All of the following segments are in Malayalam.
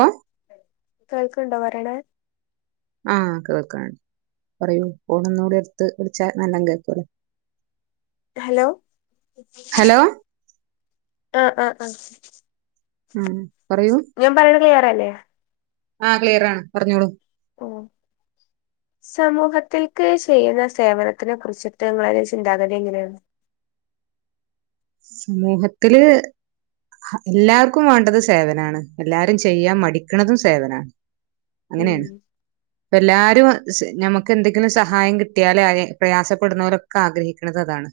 ഓഹ് കേൾക്കൊണ്ടോ പറയണേ ആഹ് കേൾക്കാം പറയൂ ഫോൺ ഒന്നും കൂടി അടുത്ത് പിടിച്ചാൽ നല്ലം കേക്കുലോ ഹലോ ഹലോ ആഹ് ആഹ് ആഹ് ഉം പറയൂ ഞാൻ പറയണ ക്ലിയറല്ലേ ആഹ് ക്ലീയർ ആണ് പറഞ്ഞോളൂ പോവ്വോ സമൂഹത്തിൽക്ക് ചെയ്യുന്ന സേവനത്തിനെ കുറിച്ചിട്ട് നിങ്ങളേ ചിന്താഗതി എങ്ങനെയാണ് സമൂഹത്തില് ഹ എല്ലാവർക്കും വേണ്ടത് സേവനാണ് എല്ലാരും ചെയ്യാൻ മടിക്കണതും സേവനാണ് ഉം അങ്ങനെയാണ് ഇപ്പ എല്ലാരും സെ ഞമക്ക് എന്തെങ്കിലും സഹായം കിട്ടിയാലേ അയിന് പ്രയാസപ്പെടുന്നവരൊ ക്ക ആഗ്രഹിക്കണത് അതാണ്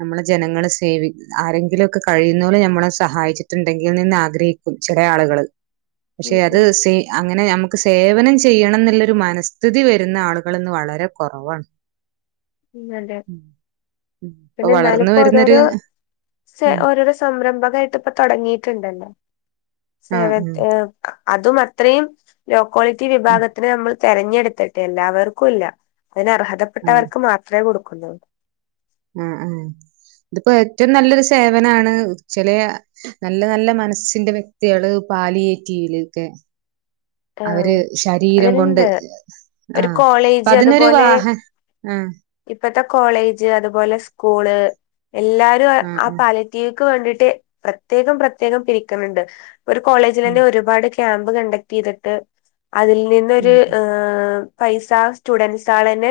നമ്മള് ജനങ്ങളെ സേവിക് ആരെങ്കിലും ഒക്കെ കഴിയുന്ന പോലെ ഞമ്മളെ സഹായിച്ചിട്ടുണ്ടെങ്കിൽ നിന്ന് ആഗ്രഹിക്കും ചെല ആളുകള് ഉം പക്ഷെ അത് ഉം സീ അങ്ങനെ ഞമ്മ ക്ക് സേവനം ചെയ്യണം എന്നുള്ളൊരു മനസ്ഥിതി വെരുന്ന ആളുകളിന്ന് വളരെ കൊറവാണ് ഉം അതെ ഇപ്പ പിന്നെ എന്നാലും വളർന്നു ഇപ്പോ വരുന്നൊരു ഓരോരോ സെ ആഹ് ഓരോരോ സംരംഭകായിട്ട് ഇപ്പ തൊങ്ങീട്ടുണ്ടല്ലോ സേവക് ആഹ് അതും അത്രയും ലോ ക്വാളിറ്റി ഉം വിഭാഗത്തിന് നമ്മള് തെരഞ്ഞെടുത്തിട്ട് എല്ലാവർക്കും ഇല്ല അതിന് അതെ അർഹതപ്പെട്ടവർക്ക് മാത്രേ കൊടുക്കുന്നുള്ളൂ ആഹ് ആഹ് ഇതിപ്പോ ഏറ്റവും നല്ലൊരു സേവനാണ് ചെലയ നല്ല നല്ല മനസ്സിന്റെ വ്യക്തികള് പാലിയേറ്റീവില്ക്കേ ആഹ് അവര് ശരീരം കൊണ്ട് അതിനുണ്ട് ഒരു ആഹ് അപ്പ കോളേജ് അതിനൊരു വാഹ ആഹ് ഇപ്പഴത്തെ കോളേജ് അതുപോലെ സ്കൂള് എല്ലാരും ആ ആഹ് പാലേ റ്റീവ്ക്ക് വേണ്ടീട്ട് പ്രത്യേകം പ്രത്യേകം പിരിക്കുന്നുണ്ട് ഒരു കോളേജിൽ ഉം തന്നെ ഒരുപാട് ക്യാമ്പ് കണ്ടക്ട് ചെയ്തിട്ട് അതിൽ ഉം നിന്നൊരു ആഹ് പൈസാ സ്റ്റുഡന്റ്സ് ആൾ തന്നെ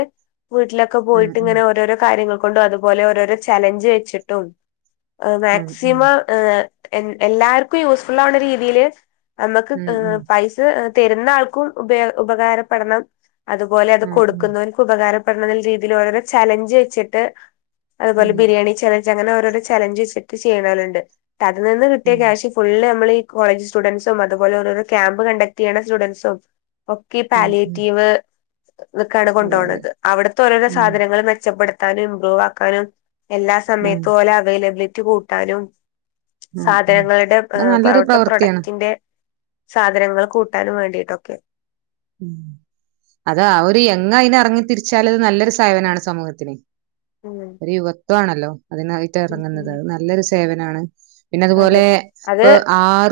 വീട്ടിലൊക്കെ ആഹ് പോയിട്ട് ഉം ഇങ്ങനെ ഓരോരോ കാര്യങ്ങൾ കൊണ്ടും അതുപോലെ ഓരോരോ ചലഞ്ച് വെച്ചിട്ടും അത് ആഹ് ആഹ് മാക്സിമം എല്ലാവർക്കും യൂസ്ഫുൾ ആവുന്ന രീതിയിൽ നമുക്ക് ഉം തരുന്ന ആൾക്കും ഉപകാരപ്പെടണം അത്പോലെ അത് ആഹ് ഉം കൊടുക്കുന്ന ഉപകാരപ്പെടണ രീതിയിൽ ഓരോരോ ചലഞ്ച് വെച്ചിട്ട് അതുപോലെ അതെ ബിരിയാണി ചലഞ്ച് അങ്ങനെ ഓരോ ചലഞ്ച് വെച്ചിട്ട് ചെയ്യണോരുണ്ട് അത് നിന്ന് കട്ടിയ ഉം ക്യാഷ് ഫുള് നമ്മൾ കോളജ് സ്റ്റുഡൻറ്സും അതുപോലെ ഓരോരോ ക്യാമ്പ് കണ്ടക്ട് ചെയ്യണ സ്റ്റുഡൻറ്സും ഒക്കെ ആഹ് ഉം പാല്യേറ്റീവ് ഇതൊക്കെയാണ് കൊണ്ട അതെ അതെ പോണത് അവിടുത്തെ ഓരോരോ ഉം സാധനങ്ങൾ മെച്ചപ്പെടുത്താനും ഇംമ്പ്രൂവ് ആക്കാനും എല്ലാ ആഹ് സമയത്തും ഓല അവൈലബിലിറ്റി കൂട്ടാനും ഉം ഉം സാധനങ്ങളുടെ അത് പ നല്ലൊരു അവിര്ട പ്രവൃത്തിയാണ് പ്രൊഡക്ടിന്റെ സാധനങ്ങൾ കൂട്ടാനും വേണ്ടിയിട്ടൊക്കെയാ ഉം അതാ ഒരു എങ്ങ് അയിന് ഇറങ്ങി തിരിച്ചാല് അത് നല്ലൊരു സേവനാണ് സമൂഹത്തിന് ഉം യുവത്വാണല്ലോ അതിനായിട്ട് ഉം ഉം ഇറങ്ങുന്നത് അത് നല്ലൊരു സേവനമാണ് പിന്നെ അതെ അതുപോലെ അത് ഇപ്പ ആർ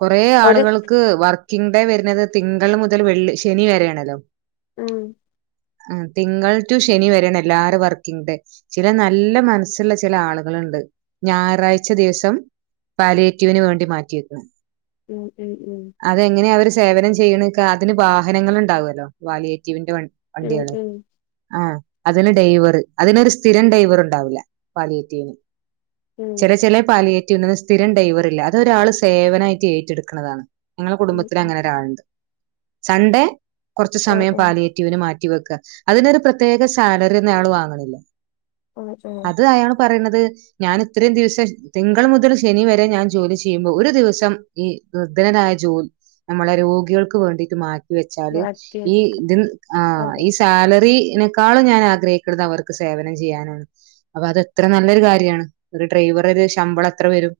കൊറെ ഒരു ആളുകൾക്ക് ക്ക് വർക്കിംഗ് ഡേ വരുന്നത് തിങ്കൾ മുതൽ വെള്ളി ശനി വരെയണല്ലോ ഉം തിങ്കൾ ടു ശനി വരണ എല്ലാരും വർക്കിംഗ ഡേ ചില നല്ല മനസ്സുള്ള ചില ആളുകളുണ്ട് ഞായറാഴ്ച ദിവസം പാലിയെറ്റീവിന് വേണ്ടി മാറ്റിെക്കുന്നു ഉം ഉം ഉം അതെങ്ങനെയ അവര് സേവനം ചെയ്യണ അതിന് വാഹനങ്ങൾ ഉണ്ടാവുമല്ലോ വാലിയേറ്റീവിന്റെ ഉം വണ്ടിയാണ് ഉം ആഹ് അതിന് ഡൈവർ അതിനൊരു സ്ഥിരം ഡൈവർ ഉണ്ടാവില്ല പാലിയേറ്റീന് ഉം ചില ചില പാലിയേറ്റിവിനു സ്ഥിരം ഡ്രൈവറല്ല അതൊരാള് സേവനമായിട്ട് ഏറ്റെടുക്കണതാണ് ഞങ്ങളെ ഉം കുടുംബത്തിന് ഉം അങ്ങനെ ഒരാളുണ്ട് സൺഡേ കുറച്ചു ആഹ് സമയം ആഹ് പാലിയേറ്റിവന് മാറ്റിവെക്ക അതിനൊരു പ്രത്യേക സാലറി ഒന്നും അയാള് വാങ്ങണില്ല ആഹ് ആഹ് അത് അയാള് പറയണത് ഞാൻ ഇത്രയും ദിവസം തിങ്കൾ മുതൽ ശനി വരെ ഞാൻ ജോലി ചെയ്യുമ്പോ ഒരു ദിവസം ഈ വൃധനനായ ജോലി നമ്മളെ രോഗികൾ മാറ്റ വെച്ചാല് മാറ്റി അതെ ഈ സാലറിനെക്കാളും ഞാൻ ആഗ്രഹിക്കുന്നത് അവർക്ക് സേവനം ചെയ്യാനാണ് അപ്പൊ അതത്ര നല്ലൊരു കാര്യമാണ് ഒരു ഡ്രൈവർ ഒരു ശമ്പളം അത്ര വരും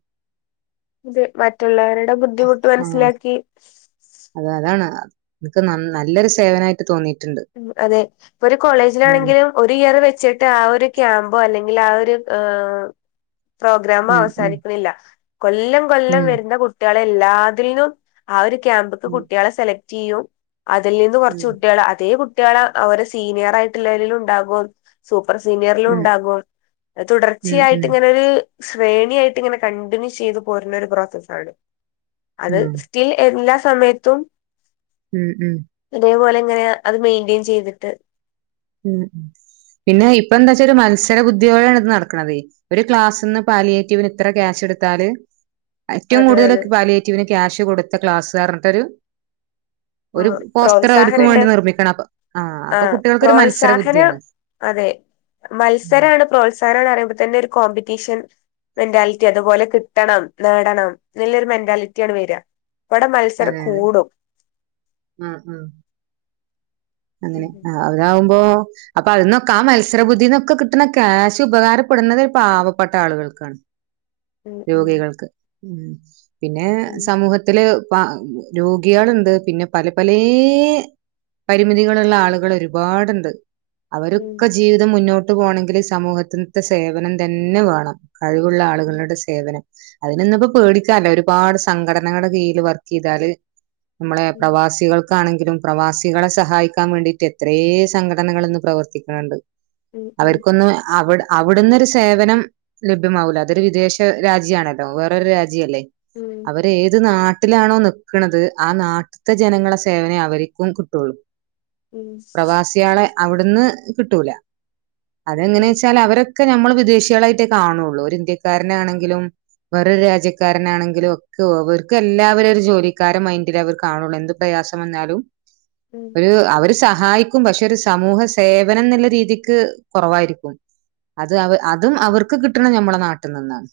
അതെ മറ്റുള്ളവരുടെ ബുദ്ധിമുട്ട് മനസ്സിലാക്കി അത അതാണ് ഇനിക്ക് നല്ലൊരു സേവനായിട്ട് തോന്നി അതെ ഇപ്പൊ ഒരു കോളേജിലാണെങ്കിലും ഒരു ഇയർ വെച്ചിട്ട് ആ ഒരു ക്യാമ്പോ അല്ലെങ്കിൽ ആ ഒരു പ്രോഗ്രാമ ഉം ഉം അവസാനിക്കുന്നില്ല കൊല്ലം കൊല്ലം ഉം വരുന്ന കുട്ടികളെ എല്ലാതിൽന്നും ആ ഒരു ക്യാമ്പ്ക്ക് ഉം കുട്ടികളെ സെലക്ട് ചെയ്യും അതിൽ നിന്ന് കുറച്ച ഉം കുട്ടിയാളെ അതേ കുട്ടികള അവരെ സീനിയർ ആയിട്ടുള്ളലും ഉണ്ടാകുമോ സൂപ്പർ സീനിയറിലും ഉണ്ടാകുമോ ഉം ഉം തുടർച്ചയായിട്ട് ഉം ഇങ്ങനെരു ശ്രേണിയായിട്ട് ഇങ്ങനെ കണ്ടിന്യൂ ചെയ്ത് പോരുന്ന ഒരു പ്രോസസ്സ ആണ് അത് ഉം തിൽ എല്ലാ സമയത്തും ഉം ഉം അതേപോലെങ്ങനെ അത് മെയിന്റെയിൻ ചെയ്തിട്ട് ഉം പിന്നെ ഇപ്പൊ എന്താ വെച്ചാ ഒരു മത്സര ബുദ്ധിയോടൊണ് ഇത് നടക്കണത് ഒരു ക്ലാസ്ന്ന് പാലിയേറ്റവന് ഇത്ര ക്യാഷ് എടുത്താല് ഏറ്റവും അതെ കൂടുതൽ അതെ പാലിയറ്റിവിന് ക്യാഷ് കൊടുത്ത ക്ലാസ്സുകാരട്ടൊരു ഒരു ആഹ് പോസ്റ്റർ അവർക്ക് പ്രോത്സാഹനണ്ട് വേണ്ടി നിർമ്മിക്കണം അപ്പ ആ അപ്പൊ ആഹ് കുട്ടികൾക്കരു മന പ്രോത്സാഹനം അതെ ഉം. മത്സരാണ് പ്രോത്സാഹനംന്ന് പറിയുമ്പോ തന്നെ ഒരു കോമ്പറ്റീഷൻ മെന്റാലിറ്റി അതുപോലെ കിട്ടണം, നേടണം. നല്ലൊരു മെന്റാലിറ്റി ആണ് വര ഇവിടെ മത്സരം കൂടും ഉം ഉം അങ്ങനെ ഉം ആഹ് അവരാവുമ്പോ അപ്പൊ അതിനൊക്കെ, ആ മത്സരബുദ്ധിന്നൊക്കെ കിട്ടുന്ന ക്യാഷ് ഉപകാരപ്പെടുന്നത് ഒരു പാവപ്പെട്ട ആളുകൾക്ക്. ആഹ് ഉം ഉം രോഗികൾക്ക്, ഉം പിന്നെ ഉം സമൂഹത്തിൽ രോഗികളുണ്ട്. പിന്നെ പലെ പലേ പരിമിതികളുള്ള ആളുകൾ ഒരുപാടുണ്ട്. ഉം അവരൊക്കെ ജീവിതം മുന്നോട്ട് പോണങ്കിൽ സമൂഹത്തിൽത്തെ സേവനം തന്നെ വേണം. കഴിവുള്ള ഉം ആളുകളുടെ സേവനം അതിനൊന്നും ഇപ്പോ പേടിക്കാല്ല ഒരുപാട് സംഘടനകളുടെ കീഴിൽ വർക്കീതാല് നമ്മളെ ഉം പ്രവാസികൾക്കാണെങ്കിലും പ്രവാസികളെ സഹായിക്കാ വേണ്ടിട്ട് എത്രേ സംഘടനകൾ ഇന്ന് പ്രവർത്തിക്ക്ണ് ണ്ട് ഉം ഉം അവർക്കൊന്നും അവിടെ അവ്ടുന്നൊരു സേവനം ലഭ്യമാവൂ ല്ല അതൊരു വിദേശ രാജ്യണല്ലോ വേറൊരു രാജ്യല്ലേ ഉം അവര് ഏത് നാ ട്ട്ലാണോ നിക്ക്ണത് ആ നാട്ട്ത്തെ ജനങ്ങളെ സേവനേ അവര്ക്കും കിട്ടൊള്ളൂ. ഉം പ്രവാസേളെ അവ്ട്ന്ന് കിട്ടൂല ഉം അതെങ്ങനേച്ചാൽ അവരെ ഒക്കെ നമ്മൾ വിദേശേളായിട്ടേ കണൊള്ളൂ ഒര് ഇന്ത്യക്കാരനാണെങ്കിലും വേറൊരു രാജ്യക്കാരനാണെങ്കിലും ഒക്ക അവർക്ക് എല്ലാവരും ഒരു ജോലിക്കാര മൈൻഡില് അവർ കാണൊള്ളൂ എന്ത് പ്രയാസം വന്നാലും ഉം ഒരു അവര് സഹായിക്കും പക്ഷെ ഒരു സമൂഹ സേവനം ന്ന്ള്ള രീതിക്ക് കൊറവായിരിക്കും അത് അവ അതും ഉം അവർക്ക് കിട്ട്ണ ഞമ്മള നാട്ട് നിന്നാണ്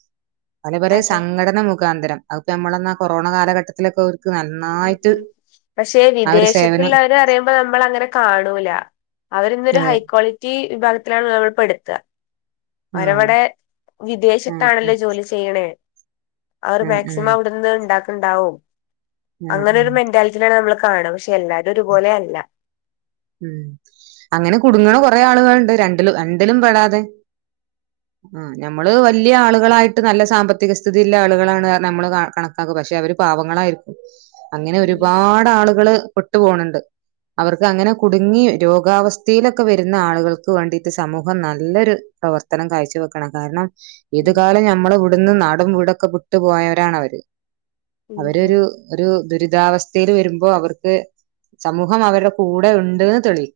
പല പലേ അതെ സംഘടന മുഖാന്തരം അത്പ്പ നമ്മളെന്നാ കൊറോണ കാലഘട്ടത്തിലൊക്കെ ഓര്ക്ക് ന പക്ഷെ സേവനം വിദേശത്ത്ള്ളവരെ പറയുമ്പോ നമ്മൾ അങ്ങനെ കാണൂല അവര് ഇന്നൊരു അതെ ഹൈ ക്വാളിറ്റി വിഭാഗത്തിലാണ് നമ്മൾ പെട്ത്ത ആഹ് ഓരവടെ ഉം വിദേശത്താണല്ലോ ജോലി ചെയ്യ്ണേ അവർ ഉം ഉം മാക്സിമം ഉം അവ്ട്ന്ന് ഇണ്ടാക്ക്ണ്ടാവും ഉം അങ്ങനെ ഉം ഒരു മെന്റാ ലാണ് നമ്മള് കാണ പക്ഷെ എല്ലാരു ഒരുപോലെ അല്ല ഉം അങ്ങനെ കുട്ങ്ങ്ണ കൊറേ ആള്കള്ണ്ട് രണ്ടിലും രണ്ടിലും പെടാതെ ആഹ് ഞമ്മള് വല്ല്യ ആള്കളായിട്ട് നല്ല സാമ്പത്തിക സ്ഥിതിള്ള ആള്കളാണ് നമ്മള് ക കണക്കാക്ക പക്ഷെ അവര് പാവങ്ങളായിരി അങ്ങനെ ഉം ഒരുപാടാള്കള് പെട്ടു പോണ് ണ്ട് അവർക്ക് അങ്ങനെ കുട്ങ്ങി രോഗാവസ്ഥീലൊക്കെ വര്ന്ന ആള്കൾക്ക് വാണ്ടിട്ട് സമൂഹം നല്ലൊര് പ്രവർത്തനം കാഴ്ച്ച വെക്കണം കാര്ണം ഏത് കാലം ഞമ്മള ഇവ്ട്ന്ന് നാടും വീടൊക്കെ വിട്ട് പോയവരാണ് അവര് ഉം അവരൊരു ഒരു ദുരിതാവസ്ഥേൽ വരുമ്പോ അവർക്ക് സമൂഹം അവര്ടെ കൂ ടെ ഇണ്ട്ന്ന് തെളി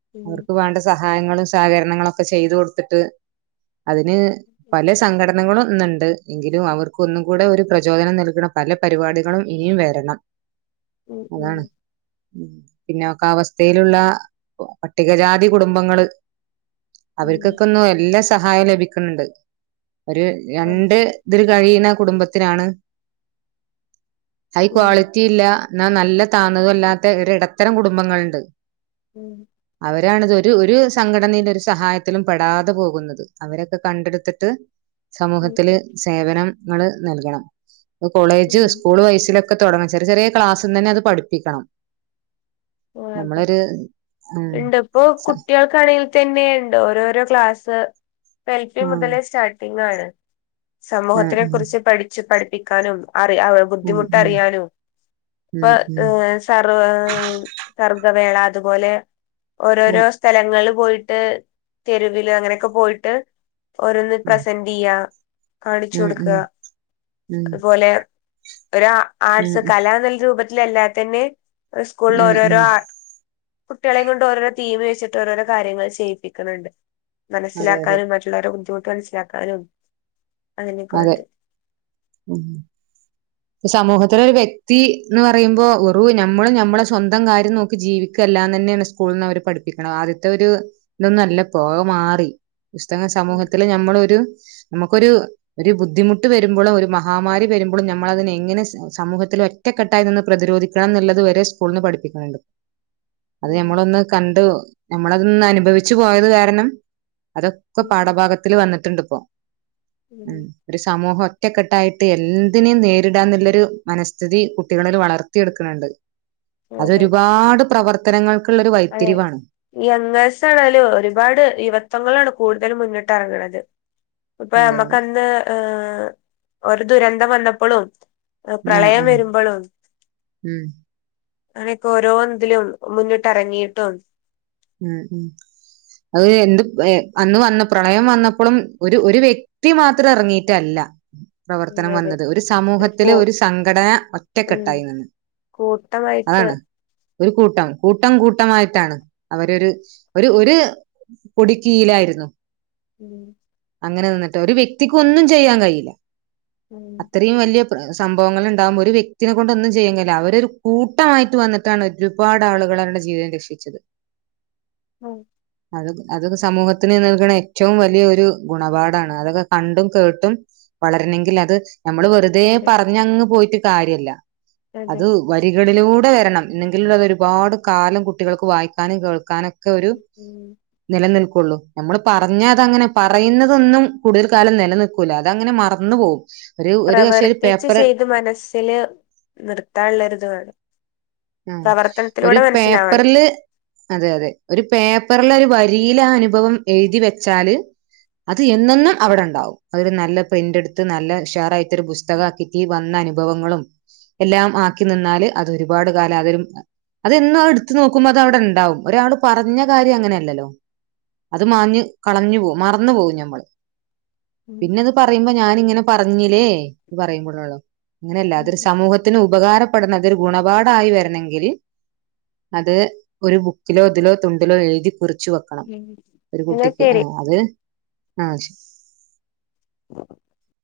ഉം അവർക്ക് വേണ്ട സാ സഹായങ്ങളും സഹകരണങ്ങളൊക്കെ ചെയ്ത് കൊട്ത്ത്ട്ട് അതിന് അതെ പലേ സംഘടനകളും ഇന്ന്ണ്ട് എങ്കിലും അവർ ഒന്നും കൂടെ ഒരു പ്രചോദനം നൽക്ണ പല പരിവാടികളും ഇനിയും വരണം ഉം ഉം ഉം പിന്നൊക്ക അവസ്ഥേലുള്ള പട്ടികജാതി കുടുംബങ്ങള് ഉം ഉം ഉം അവര്ക്കൊക്കെ ഒന്നു എല്ലാ സഹായം ലഭിക്ന്ന്ണ്ട് ഒര് അതെ രണ്ട് ഇതില് കഴിയുന്ന കുടുംബത്തിനാണ് ഹൈ ഉം ക്വാളി റ്റിയില്ല ന്നാ നല്ല താന്നതു അല്ലാത്ത ഒരു എടത്തരം കുടുംബങ്ങള്ണ്ട് ഉം അവരാണ്തൊരു ഒരു സംഘടനില്ല ഒരു സഹായത്തിലും പെടാത പോകുന്നത് അവരൊക്കെ കണ്ടെടുത്ത്ട്ട് [inaudible] സമൂഹത്തില് ഉം സേവനം ങ്ങൾ നല്കണം കോളേജ് ഉം സ്കൂൾ വെയ്സിലൊ ക്കെ തൊടങ്ങണം ചെറി ചെറേ ക്ലാസ്സ് ന്നന്നെ അത് പഠിപ്പിക്കണം ഓ [unintelligible] നമ്മളൊരു ഉം ഇണ്ട് ഇപ്പോ സ കു ട്ടേൾക്കാണേൽ തന്നേണ്ട് ഓരോരോ ക്ലാസ്സ് എ ൽ പി ഉം മുതലേ സ്റ്റാട്ടിങ്ങാണ് ഉം സമൂഹത്തിനെ കുറിച്ച് പഠിച്ചു പഠിപ്പിക്കാനും അറി ഉം ബുദ്ധിമുട്ട് ഉം അറിയാനു ഇപ്പ ഉം ഉം സർ സർഗ്ഗവേള അത്പോലെ ഉം ഓരോരോ സ്ഥലങ്ങൾല് പോയിട്ട് തെരുവില് അങ്ങനൊക്കെ പോയിട്ട് ഓരോന്ന് ഉം പ്രസന്റ്- ന്റെയ്യ കാണിച്ചു ഉം കൊടുക്ക ഉം ഉം അതുപോലെ ഒരാ - ഉം ആർട്സ് കല ന്ന്ള്ള രൂപത്തിലല്ലാതെ തനെ ഉസ്കൂളിൽ ഉം ഓരോര് - ഉം കുട്ട്യേളെ കൊണ്ട് ഓരോരോ തീം വെച്ചിട്ട് ഓരോരോ കാര്യങ്ങൾ ചെയ്യിപ്പിക്ക്‌ണ് ണ്ട്. അതെ അതെ മനസ്സിലാക്കാനും മറ്റുള്ളവരുടെ ബുദ്ധിമുട്ട് മനസ്സിലാക്കാനും. അങ്ങനെയൊക്കെ അതെ വേണ്ടി ഉം [unintelligible] സമൂഹത്തിലൊരു വ്യക്തി എന്ന് പറയുമ്പോ ഒറു ഞമ്മളും ഞമ്മളെ സ്വന്തം കാര്യം നോക്കി ജീവിക്കെല്ലാന്നെനെണ്. സ്കൂള്ന്ന് അവര് പഠിപ്പിക്കണത് ആദ്യത്തെ ഒരു ഇതൊന്നും അല്ല ഇപ്പൊ അത് മാറി. പുസ്തകങ്ങൾ ഉം സമൂഹത്തില് നമ്മളൊരു നമുക്കൊരു. ഒരു ബുദ്ധിമുട്ട് വെരുമ്പൊളോ ഒരു മഹാമാരി വെരുബൊളൊ നമ്മളതിനെ എങ്ങനെ സ- സമൂഹത്തിൽ ഒറ്റക്കെട്ടായി നിന്ന് പ്രതിരോധിക്കണം ന്ന്ള്ളത് വരെ സ്കൂള്ന്ന് പഠിപ്പിക്കുന്നുണ്ട്. അത് ഉം ഞമ്മളൊന്ന് കണ്ടു ഞമ്മളതൊന്ന് അനുഭവിച്ചു പോയത് കാരണം. അതൊക്കെ ഉം പാഠഭാഗത്തില് വന്നിട്ട്ണ്ട് പ്പോ ഉം. ഒരു സമൂഹം ഒറ്റക്കെട്ടായിട്ട് എന്തിനേം നേരിടാന്ന്ള്ളൊരു മനഃസ്ഥിതി കുട്ടികളില് വളർത്തിയെട്ക്ക്‌ണ് ണ്ട്. [unintelligible] അതൊരുപാട് പ്രവർത്തനങ്ങൾക്ക്‌ള്ളൊരു വഴിത്തിരിവാണ്. യംഗേഴ്സ് ആണെലും ഒരുപാട് യുവത്തങ്ങളാണ് കൂടുതലും മുനിട്ടെറങ്ങണത്. ഇപ്പ അതെ അതെ നമ്മക്കന്ന് ഏ ഒരു ദുരന്തം വന്നപ്പളും. അ ആഹ് പ്രളയം ആഹ് വെരുമ്പളും. ഉം അങ്ങനിപ്പോ ഓരോന്ന്തിലും മുനിട്ടെറങ്ങിയിട്ടും. ഉം ഉ അത് എന്ത് പ് എ അന്ന് വന്ന് പ്രളയം വന്നപ്പളും ഒരു ഒരു വെക്- ക്‌തി മാത്രം എറങ്ങീറ്റല്ല. ഉം പ്രവർത്തനം അതെ വന്നത്, ഒരു സമൂഹത്തില് ഒരു സംഘടന ഉം ഒറ്റക്കെട്ടായി നിന്ന്. കൂട്ടമായിട്ട്. അതാണ് ഒരു കൂട്ടം കൂട്ടം കൂട്ടമായിട്ടാണ്. അവരൊര് ഒരു ഒര് പൊടി കീയിലായിരുന്നു. ഉം അങ്ങനെ നിന്നിട്ട് ഒരു വ്യക്തിക്കൊന്നും ചെയ്യാൻ കയ്യില്ല. ഉം അത്രയും വല്ല്യ പ്ര സംഭവങ്ങള്ണ്ടാവുമ്പോ ഒരു വ്യക്തിനെ കൊണ്ടൊന്നും ചെയ്യാൻ കയ്യില്ല, അവരൊരു കൂട്ടമായ്ട്ട് വന്ന്- ട്ടാണ് ഒരുപാട് ആളുകൾ അവരുടെ ജീവിതം രക്ഷിച്ചത്. ഉം അത് അതൊക്കെ സമൂഹത്തിന് നൽകണെ ഏറ്റവും വലിയ ഒരു ഗുണപാടാണ് അതൊക്കെ കണ്ടും കേട്ടും. വളരണങ്കിലത് ഞമ്മള് വെറുതെ അതെ പറഞ്ഞങ്ങ് പോയ്റ്റ് കാര്യല്ല അതെ അത്. വരികളിലൂടെ വെരണം എന്നെങ്കിലുള്ളത് ഒരുപാട് കാലം കുട്ടികൾക്ക് വായിക്കാനും കേൾക്കാനും ക്കൊരു ഉം ന്നിലനിൽക്കൊള്ളൂ ഞമ്മള് പറഞ്ഞതങ്ങനെ- പറയുന്നതൊന്നും കൂടുതൽ കാലം നിലനിൽക്കൂല അതങ്ങനെ മറന്ന് പോകും. പ്രവർത്തിച്ച് ചെയ്ത് മനസ്സില് നിർത്താൻളൊരു ഇത് വേണം. ഉം ഒരു പ്രവർത്തനത്തിലൂടെ മനസ്സിലാവണം പേപ്പർല്- അതെ അതെ ഒരു പേപ്പർല് ഒരു വരിയില് ആ അനുഭവം എഴുതി വെച്ചാല്. അത് എന്നെന്നും അവട്ണ്ടാവും അതൊരു ന്നല്ല പ്രിന്റെടുത്ത് നല്ല ഉഷാറായിട്ടൊരു ബുസ്- ഉം പുസ്തകാക്കിറ്റ് ഈ വന്ന അനുഭവങ്ങളും എല്ലാം ആക്കി നിന്നാല് അത് ഒരുപാട്. കാലാതരും അതെന്നും അത് എടുത്തു നോക്കുമ്പൊ അത് അവട്ണ്ടാവും ഒരാളും പറഞ്ഞ കാര്യം അങ്ങനല്ലലൊ. അത് മാഞ് കളഞ്ഞു പോകും മറന്നു പോവും ഞമ്മള് ഉം പിനത് പറ- പറയ്പോ ഞാനിങ്ങനെ പറഞ്ഞില്ലേത് പറയുമ്പോഴള്ളോ അങ്ങനെയല്ല ഉം അത സമൂഹ ത്തിന് ഉപകാരപ്പെട്ണ ഇതെരുഗുണപാട് മായി വരണെങ്കില് അത് ഒരു ബുക്കിലോ തിലോ തുണ്ടിലോ എഴുതി കുറിച്ച് വക് ക്കണം ഉം ഒരു എന്നാ കുട്ടിക്ക് ശരി ആഹ് അത് ആ ശ്. [inaudible]